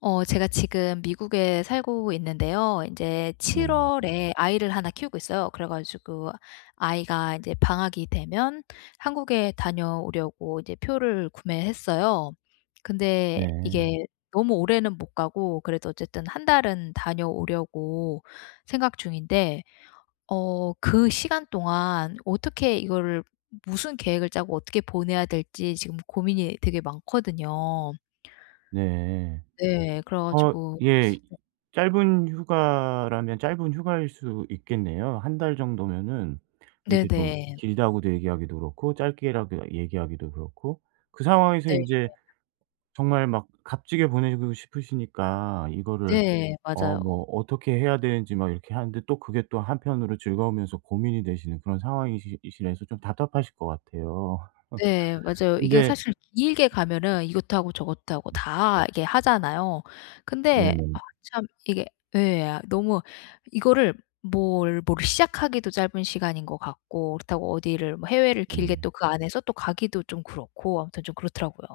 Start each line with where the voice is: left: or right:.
left: 어 제가 지금 미국에 살고 있는데요 인제 7
right: 네.
left: 월에 아이를 1 키우고 있어요. 그래 가지고 아이가 이제 방학이 되면 한국에 다녀오려고 이제 표를 구매했어요. 근데
right: 네.
left: 이게 너무 오래는 못 가고 그래도 어쨌든 1 달은 다녀오려고 생각 중인데 어 그 시간 동안 어떻게 이거를 무슨 계획을 짜고 어떻게 보내야 될지 지금 고민이 되게 많거든요.
right: 네.
left: 네. 그래
right: 어
left: 가지고
right: 예. 짧은 휴가라면 짧은 휴가일 수 있겠네요. 1 달 정도면은 이렇게 좀
left: 네네.
right: 길다고도 얘기하기도 그렇고 짧게라도 얘기하기도 그렇고 그 상황에서
left: 네.
right: 인제
left: [unintelligible]
right: 정말 막 값지게 보내고 싶으시니까 이거를
left: 네.
right: 어
left: 맞아요.
right: '뭐 어떻게 해야 되는지.' 막 이렇게 하는데 또 그게 또 한편으로 즐거우면서 고민이 되시는 그런 상황이시 이시라서 좀 답답하실 것 같아요.
left: 네 맞아요. 이게
right: 근데
left: 사실 길게 가면은 이것도 하고 저것도 하고 다 이렇게 하잖아요. 근데
right: 네네.
left: 아 참 이게 예 너무 이거를 뭘 뭘 시작하기도 짧은 시간인 것 같고 그렇다고 어디를 뭐 해외를 길게
right: 네.
left: 또 그 안에서 또 가기도 좀 그렇고 아무튼 좀 그렇더라고요.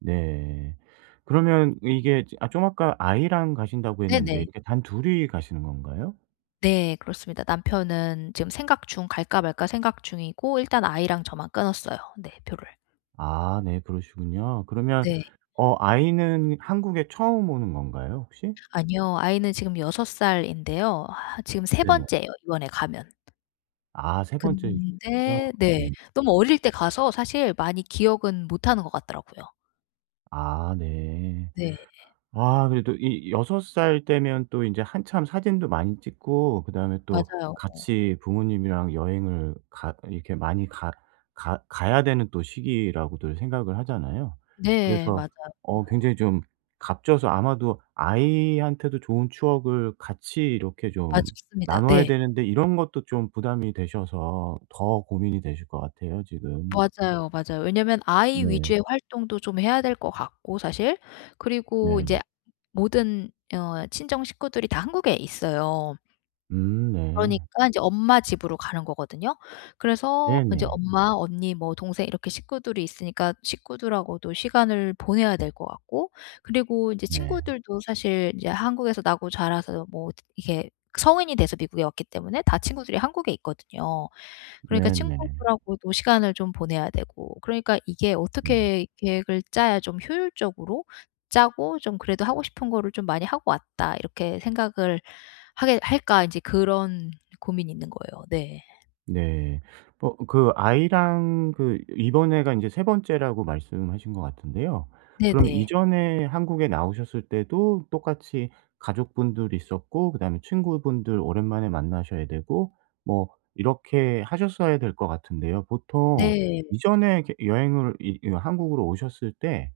right: 네. 그러면 이게 저 아 좀 아까 아이랑 가신다고 했는데
left: 네네.
right: 이게 단둘이 가시는 건가요?
left: 네. 그렇습니다. 남편은 지금 생각 중 '갈까 말까.' 생각 중이고 일단 아이랑 저만 끊었어요. 네, 표를.
right: 아 네 그러시군요. 그러면
left: 네.
right: 어 아이는 한국에 처음 오는 건가요 혹시?
left: 아니요. 아이는 지금 6 살인데요. 아 지금 3
right: 네네.
left: 번째에요 이번에 가면.
right: 아 3 번째이시군요.
left: 근데
right: 예.
left: 네. 너무 어릴 때 가서 사실 많이 기억은 못하는 것 같더라고요.
right: 아 네.
left: 네.
right: 아 그래도 이 6 살 때면 또 인제 한참 사진도 많이 찍고 그다음에 또
left: 맞아요. 어.
right: 같이 부모님이랑 여행을 가 이렇게 많이 가 가 가야 되는 또 시기라고들 생각을 하잖아요.
left: 네.
right: 그래서
left: 맞아요.
right: 어
left: [unintelligible]
right: 굉장히 좀 값져서 아마도 아이한테도 좋은 추억을 같이 이렇게
left: 아
right: 좀
left: 좋습니다.
right: 나눠야
left: 네.
right: 되는데 이런 것도 좀 부담이 되셔서 더 고민이 되실 것 같아요 지금.
left: 맞아요, 맞아요. 왜냐면 아이
right: 네.
left: 위주의 활동도 좀 해야 될 것 같고 사실. 그리고
right: 네.
left: 인제 모든 어 친정 식구들이 다 한국에 있어요.
right: 음 네.
left: 그러니깐 인제 엄마 집으로 가는 거거든요. 그래서 인제
right: 네네.
left: 엄마, 언니, 뭐 동생 이렇게 식구들이 있으니까 식구들하고도 시간을 보내야 될 것 같고 그리고 이제
right: 네.
left: 친구들도 사실 인제 한국에서 나고 자라서 뭐 이게 성인이 돼서 미국에 왔기 때문에 다 친구들이 한국에 있거든요. 그러니까
right: 네네.
left: 친구들하고도 시간을 좀 보내야 되고 그러니까 이게
right: 네.
left: 어떻게 계획을 짜야 좀 효율적으로 짜고 좀 그래도 '하고 싶은 거를 좀 많이 하고 왔다.' 이렇게 생각을 하게 할까? 인제 그런 고민이 있는 거예요. 네.
right: 네. 뭐 그 아이랑 그 이번에가 인제 3 번째라고 말씀하신 거 같은데요.
left: 네.
right: 그럼
left: 네.
right: 이전에 한국에 나오셨을 때도 똑같이 가족분들 있었고 그다음에 친구분들 오랜만에 만나셔야 되고 뭐 이렇게 하셨어야 될 것 같은데요. 보통
left: 네.
right: 이전에 이렇게 여행을 이 이런 한국으로 오셨을 때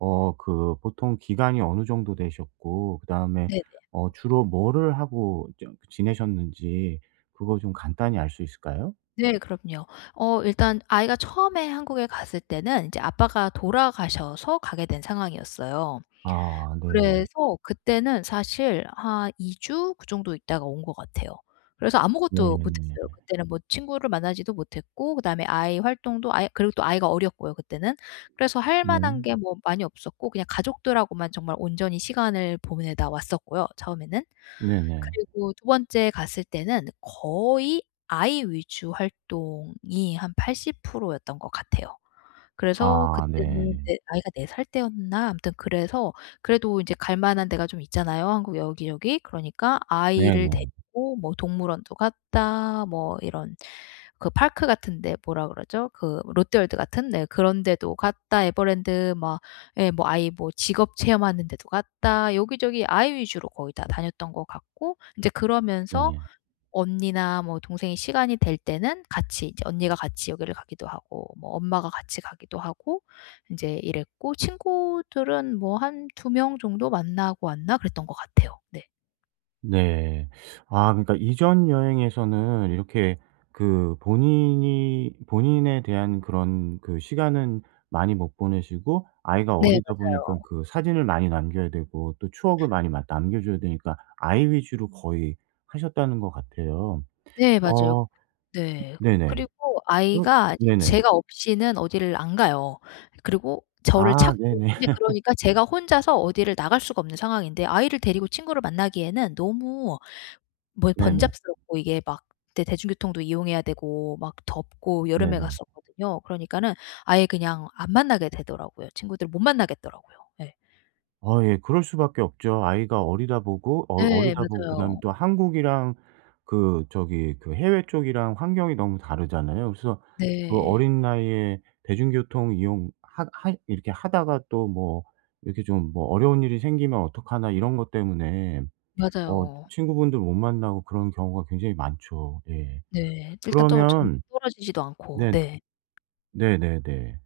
right: 어 그 보통 기간이 어느 정도 되셨고 그다음에
left: 네네.
right: 어 주로 뭐를 하고 좀 그 지내셨는지 그거 좀 간단히 알 수 있을까요?
left: 네. 그럼요. 어 일단 아이가 처음에 한국에 갔을 때는 인제 아빠가 돌아가셔서 가게 된 상황이었어요.
right: 아 네.
left: 그래서 그때는 사실 한 2 주 그 정도 있다가 온 것 같아요. 그래서 아무것도 못
right: 네네.
left: 했어요. 그때는 뭐 친구를 만나지도 못했고 그다음에 아이 활동도 아예 그리고 또 아이가 어렸고요 그때는. 그래서 할 만한
right: 네.
left: 게 뭐 많이 없었고 그냥 가족들하고만 정말 온전히 시간을 보내다 왔었고요 처음에는.
right: 네네.
left: 그리고 2 번째 갔을 때는 거의 아이 위주 활동이 한 80% 였던 것 같아요. 그래서
right: 아
left: 그때는
right: 네.
left: 네 아이가 4 살 때였나? 아무튼 그래서 그래도 이제 갈 만한 데가 좀 있잖아요 한국 여기저기. 그러니까 아이를
right: 네네.
left: 데리고 뭐 동물원도 갔다 뭐 이런 그 park 같은 데 뭐라 그러죠? 그 롯데월드 같은. 네 그런 데도 갔다 에버랜드 막 예 뭐 아이 뭐 직업 체험하는 데도 갔다 여기저기 아이 위주로 거의 다 다녔던 것 같고 인제 그러면서
right: 네.
left: 언니나 뭐 동생이 시간이 될 때는 같이 이제 언니가 같이 여기를 가기도 하고 뭐 엄마가 같이 가기도 하고 인제 이랬고 친구들은 뭐 한 2 명 정도 만나고 왔나 그랬던 것 같아요. 네.
right: 네. 아 그러니까 이전 여행에서는 이렇게 그 본인이 본인에 대한 그런 그 시간은 많이 못 보내시고 아이가
left: 네
right: 어리다 보니까
left: 맞아요.
right: 그 사진을 많이 남겨야 되고 또 추억을 많이 막 남겨 줘야 되니까 아이 위주로 거의 하셨다는 것 같아요.
left: 네 맞아요.
right: 어
left: 네.
right: 네네.
left: 그리고
right: 어
left: 아이가 이제
right: 네네.
left: 제가 없이는 어디를 안 가요 그리고 저를
right: 아
left: 찾고.
right: 네네.
left: 이제 그러니까 제가 혼자서 어디를 나갈 수가 없는 상황인데 아이를 데리고 친구를 만나기에는 너무 뭐 이
right: 네네.
left: 번잡스럽고 이게 막 대 대중교통도 이용해야 되고 막 덥고 여름에
right: 네네.
left: 갔었거든요. 그러니까는 아예 그냥 안 만나게 되더라고요. 친구들 못 만나겠더라고요. 예.
right: 어 예 그럴 수밖에 없죠. 아이가 어리다 보고 어
left: 네
right: 어리다 보고 그다음에
left: 맞아요.
right: 또 한국이랑 그 저기 그 해외 쪽이랑 환경이 너무 다르잖아요. 그래서 그
left: 네.
right: 어린 나이에 대중교통 이용 하 하 이렇게 하다가 또 뭐 이렇게 좀 뭐 '어려운 일이 생기면 어떡하나.' 이런 것 때문에 어
left: 맞아요.
right: 친구분들 못 만나고 그런 경우가 굉장히 많죠. 예.
left: 네. 일단 또 좀
right: 그러면
left: 떨어지지도 않고.
right: 네.
left: 네.
right: 네네네.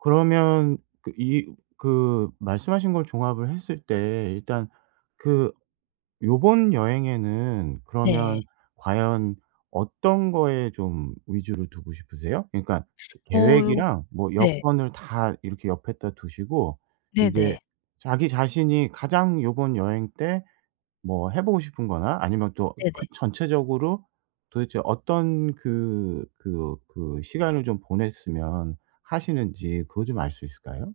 right: 그러면 그 이 그 말씀하신 걸 종합을 했을 때 일단 그 요번 여행에는
left: 네.
right: 그러면 과연 어떤 거에 좀 위주로 두고 싶으세요? 그러니까 그
left: [unintelligible]
right: 계획이랑 뭐
left: 네.
right: 여건을 다 이렇게 옆에다 두시고 인제
left: 네네.
right: 자기 자신이 가장 요번 여행 때 뭐 해보고 싶은 거나 아니면 또 그
left: 네네.
right: 전체적으로 도대체 어떤 그 그 그 시간을 좀 보냈으면 하시는지 그거 좀 알 수 있을까요?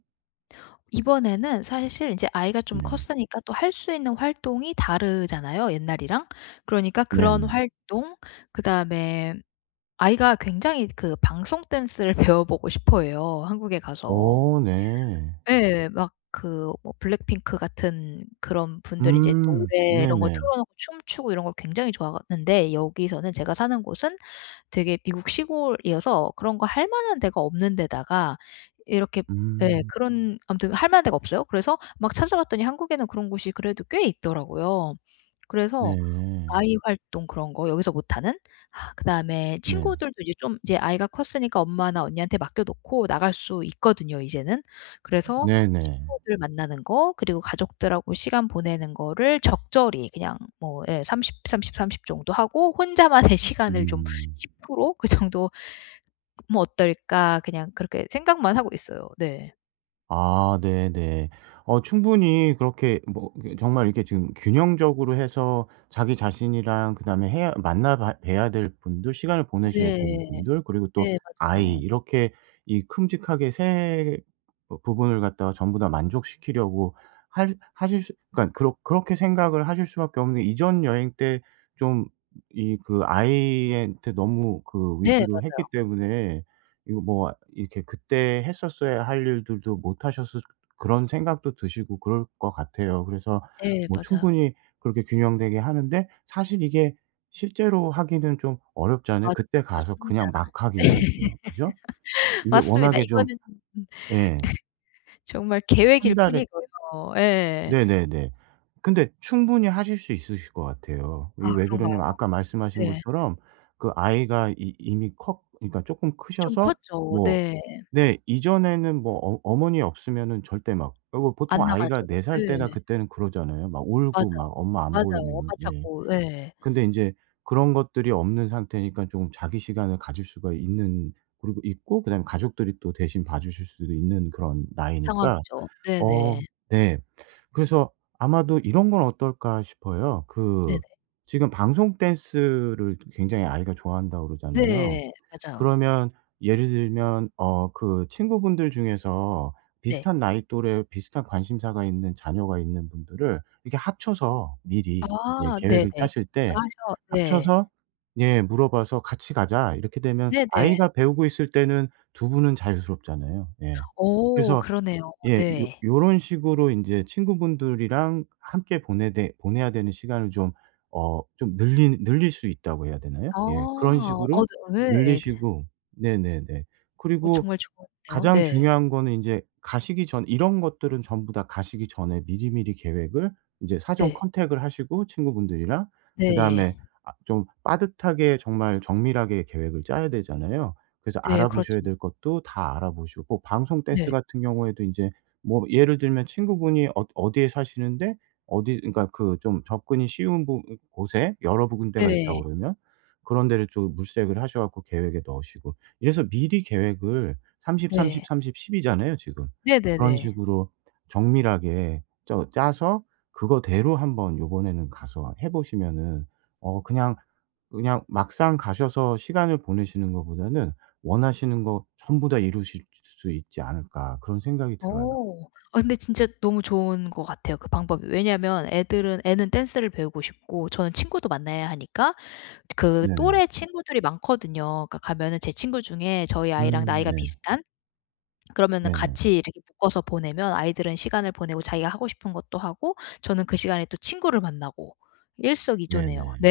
left: 이번에는 사실 인제 아이가 좀
right: 네.
left: 컸으니까 또 할 수 있는 활동이 다르잖아요 옛날이랑. 그러니까 그런
right: 네네.
left: 활동 그다음에 아이가 굉장히 그 방송 댄스를 배워보고 싶어해요 한국에 가서.
right: 어 네.
left: 예 막 그 뭐 블랙핑크 같은 그런 분들이 이제
right: 음.
left: 노래 이런 거
right: 네네.
left: 틀어놓고 춤추고 이런 걸 굉장히 좋아하는데 여기서는 제가 사는 곳은 되게 미국 시골이어서 그런 거 할 만한 데가 없는 데다가 이렇게 예
right: 음.
left: 그런 아무튼 할 만한 데가 없어요. 그래서 막 찾아봤더니 한국에는 그런 곳이 그래도 꽤 있더라고요. 그래서
right: 네.
left: 아이 활동 그런 거 여기서 못하는. 그다음에
right: 네.
left: 친구들도 이제 좀 이제 아이가 컸으니까 엄마나 언니한테 맡겨 놓고 나갈 수 있거든요 이제는. 그래서
right: 네네.
left: 친구들 만나는 거 그리고 가족들하고 시간 보내는 거를 적절히 그냥 뭐 예 30, 30, 30, 정도 하고' 혼자만의 시간을 좀
right: 음.
left: 10% 그 정도 뭐 어떨까.' 그냥 그렇게 생각만 하고 있어요. 네.
right: 아 네네. 어 충분히 그렇게 뭐 그 정말 이렇게 지금 균형적으로 해서 자기 자신이랑 그다음에 해야 만나 봐 봬야 될 분들, 시간을 보내셔야 되는
left: 네.
right: 분들, 그리고 또
left: 네
right: 아이
left: 맞아요.
right: 이렇게 이 큼직하게 3 부분을 갖다가 전부 다 만족시키려고 할 하실 수 그러니까 그렇 그렇게 생각을 하실 수밖에 없는 게 이전 여행 때 좀 이 그 아이한테 너무 그
left: 네
right: 위주로
left: 맞아요.
right: 했기 때문에 이거 뭐 이렇게 그때 했었어야 할 일들도 못 하셨을 그런 생각도 드시고 그럴 거 같아요. 그래서
left: 예
right: 뭐
left: 맞아요.
right: 충분히 그렇게 균형되게 하는데 사실 이게 실제로 하기는 좀 어렵잖아요.
left: 맞
right: 그때 가서
left: 맞습니다.
right: 그냥 막
left: 네.
right: 하기에는요. 그죠? 이게
left: 맞습니다.
right: 워낙에 좀
left: 이거는 음음
right: 예.
left: 정말 계획일
right: 1 달에
left: 뿐이고요. 예.
right: 네네네. 근데 충분히 하실 수 있으실 거 같아요. 이게
left: 아
right: 왜
left: 그런가요?
right: 그러냐면 아까 말씀하신
left: 네.
right: 것처럼 그 아이가 이 이미 커 그러니까 쪼끔
left: 좀
right: 크셔서
left: 컸죠.
right: 뭐
left: 네.
right: 네 이전에는 뭐 어 어머니 없으면은 절대 막 그리고 보통
left: 안
right: 아이가
left: 나가죠.
right: 4 살 때나
left: 네.
right: 그때는 그러잖아요 막 울고 막
left: 맞아요.
right: 엄마 안
left: 맞아요 엄마
right: 보이면은. 예.
left: 찾고. 예.
right: 근데 인제 그런 것들이 없는 상태니까 쪼금 자기 시간을 가질 수가 있는 그러고 있고 그다음에 가족들이 또 대신 봐주실 수도 있는 그런 나이니까.
left: 상황이죠.
right: 어
left: 네네.
right: 네. 그래서 아마도 '이런 건 어떨까?' 싶어요.
left: 네네.
right: 그 지금 방송 댄스를 굉장히 아이가 좋아한다고 그러잖아요.
left: 네. 맞아요.
right: 그러면 예를 들면 어 그 친구분들 중에서
left: 네.
right: 비슷한 나이 또래 비슷한 관심사가 있는 자녀가 있는 분들을 이렇게 합쳐서
left: 아
right: 미리 예
left: 네네.
right: 계획을 짜실 때
left: 연락하셔 네.
right: 합쳐서 예 물어봐서 "같이 가자." 이렇게 되면
left: 네네.
right: 아이가 배우고 있을 때는 2 분은 자유스럽잖아요. 예.
left: 오
right: 그래서
left: 그러네요.
right: 예. 요
left: 네.
right: 요런 식으로 인제 친구분들이랑 함께 보내되 보내야 되는 시간을 좀 어 좀 늘리 "늘릴 수 있다."고 해야 되나요?
left: 아.
right: 예 그런
left: 아
right: 식으로
left: 근데 왜 애드
right: 늘리시고 네네네.
left: 어
right: 그리고
left: 정말 좋은데요.
right: 가장
left: 네.
right: 중요한 거는 인제 가시기 전 이런 것들은 전부 다 가시기 전에 미리미리 계획을 인제 사전
left: 네.
right: 컨택을 하시고 친구분들이랑
left: 네.
right: 그다음에 아 좀 빠듯하게 정말 정밀하게 계획을 짜야 되잖아요. 그래서
left: 네
right: 알아보셔야
left: 그렇죠.
right: 될 것도 다 알아보시고 방송 댄스
left: 네.
right: 같은 경우에도 인제 뭐 예를 들면 친구분이 어 어디에 사시는데 어디 그러니까 그 좀 접근이 쉬운 부 곳에 여러 구 군데가
left: 네.
right: 있다고 그러면 그런 데를 좀 물색을 하셔 갖고 계획에 넣으시고. 이래서 미리 계획을 30, 30,
left: 네.
right: 30, 10 이잖아요 지금. 그런
left: 네네네.
right: 식으로 정밀하게 쩌 짜서 그거대로 한번 요번에는 가서 해 보시면은 어 그냥 그냥 막상 가셔서 시간을 보내시는 거보다는 '원하시는 거 전부 다 이루실 수 수 있지 않을까.' 그런 생각이 들어요.
left: 어. 아 근데 진짜 너무 좋은 거 같아요 그 방법이. 왜냐면 애들은 애는 댄스를 배우고 싶고 저는 친구도 만나야 하니까 그
right: 네네.
left: 또래 친구들이 많거든요. 그니까 가면은 제 친구 중에 저희 아이랑
right: 음
left: 나이가
right: 네.
left: 비슷한 그러면은
right: 네네.
left: 같이 이렇게 묶어서 보내면 아이들은 시간을 보내고 자기가 하고 싶은 것도 하고 저는 그 시간에 또 친구를 만나고 일석이조네요.
right: 네네.
left: 네.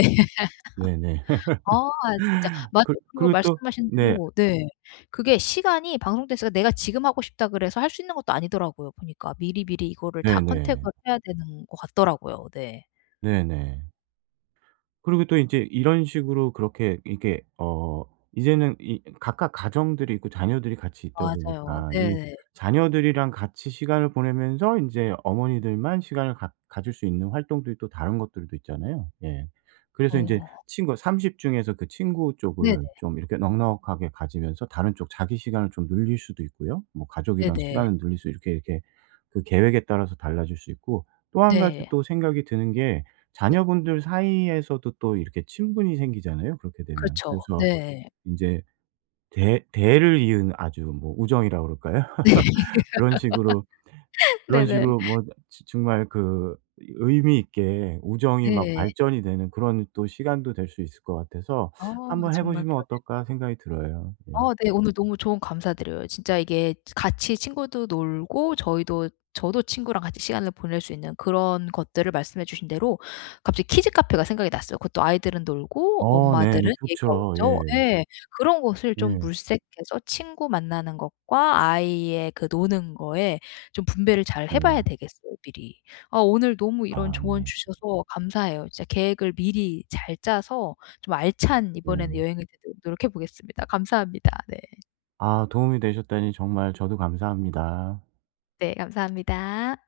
right: 네네.
left: 아 진짜 맞아요.
right: 그
left: 그리고
right: 그리고 또
left: 말씀하신
right: 네.
left: 대로 네. 그게 시간이 방송댄스가 내가 '지금 하고 싶다.' 그래서 할 수 있는 것도 아니더라고요 보니까. 미리미리 이거를 다
right: 네네.
left: 컨택을 해야 되는 것 같더라고요. 네.
right: 네네. 그리고 또 인제 이런 식으로 그렇게 이게 어 이제는 이 각각 가정들이 있고 자녀들이 같이 있다
left: 맞아요.
right: 보니까 이
left: 네.
right: 자녀들이랑 같이 시간을 보내면서 인제 어머니들만 시간을 갖 가질 수 있는 활동들이 또 다른 것들도 있잖아요. 예. 그래서 인제
left: 어.
right: 친구가 30 중에서 그 친구
left: 네네.
right: 쪽을 좀 이렇게 넉넉하게 가지면서 다른 쪽 자기 시간을 좀 늘릴 수도 있고요. 뭐 가족이랑
left: 네네.
right: 시간을 늘릴 수 이렇게, 이렇게 그 계획에 따라서 달라질 수 있고 또 1 가지
left: 네.
right: 또 생각이 드는 게
left: 네.
right: 자녀분들 사이에서도 또 이렇게 친분이 생기잖아요 그렇게 되면.
left: 그렇죠.
right: 그래서
left: 네.
right: 인제 대 대를 이은 아주 뭐 우정이라 그럴까요?
left: 네.
right: 그런 식으로 그런
left: 네네.
right: 식으로 뭐 즈 정말 그 의미 있게 우정이 막
left: 네.
right: 발전이 되는 그런 또 시간도 될 수 있을 것 같아서
left: 어
right: '한번 해
left: 정말
right: 보시면
left: 그러네요.
right: 어떨까?' 생각이 들어요. 예.
left: 아 네 오늘 너무 조언 감사드려요. 치 이게 같이 친구도 놀고 저희도 저도 친구랑 같이 시간을 보낼 수 있는 그런 것들을 말씀해 주신 대로 갑자기 키즈 카페가 생각이 났어요. 그것도 아이들은 놀고
right: 어
left: 엄마들은
right: 네네.
left: 얘기하고
right: 좋죠. 예.
left: 그죠? 예. 그런 것을 좀
right: 예.
left: 물색해서 친구 만나는 것과 아이의 그 노는 거에 좀 분배를 잘 해
right: 네.
left: 봐야 되겠어요 미리. 아 오늘 너무 이런
right: 아
left: 조언
right: 네.
left: 주셔서 감사해요. 진짜 계획을 미리 잘 짜서 좀 알찬 이번에는
right: 네.
left: 여행이 되도록 노력해 보겠습니다. 감사합니다. 네.
right: 아 도움이 되셨다니 정말 저도 감사합니다.
left: 네 감사합니다.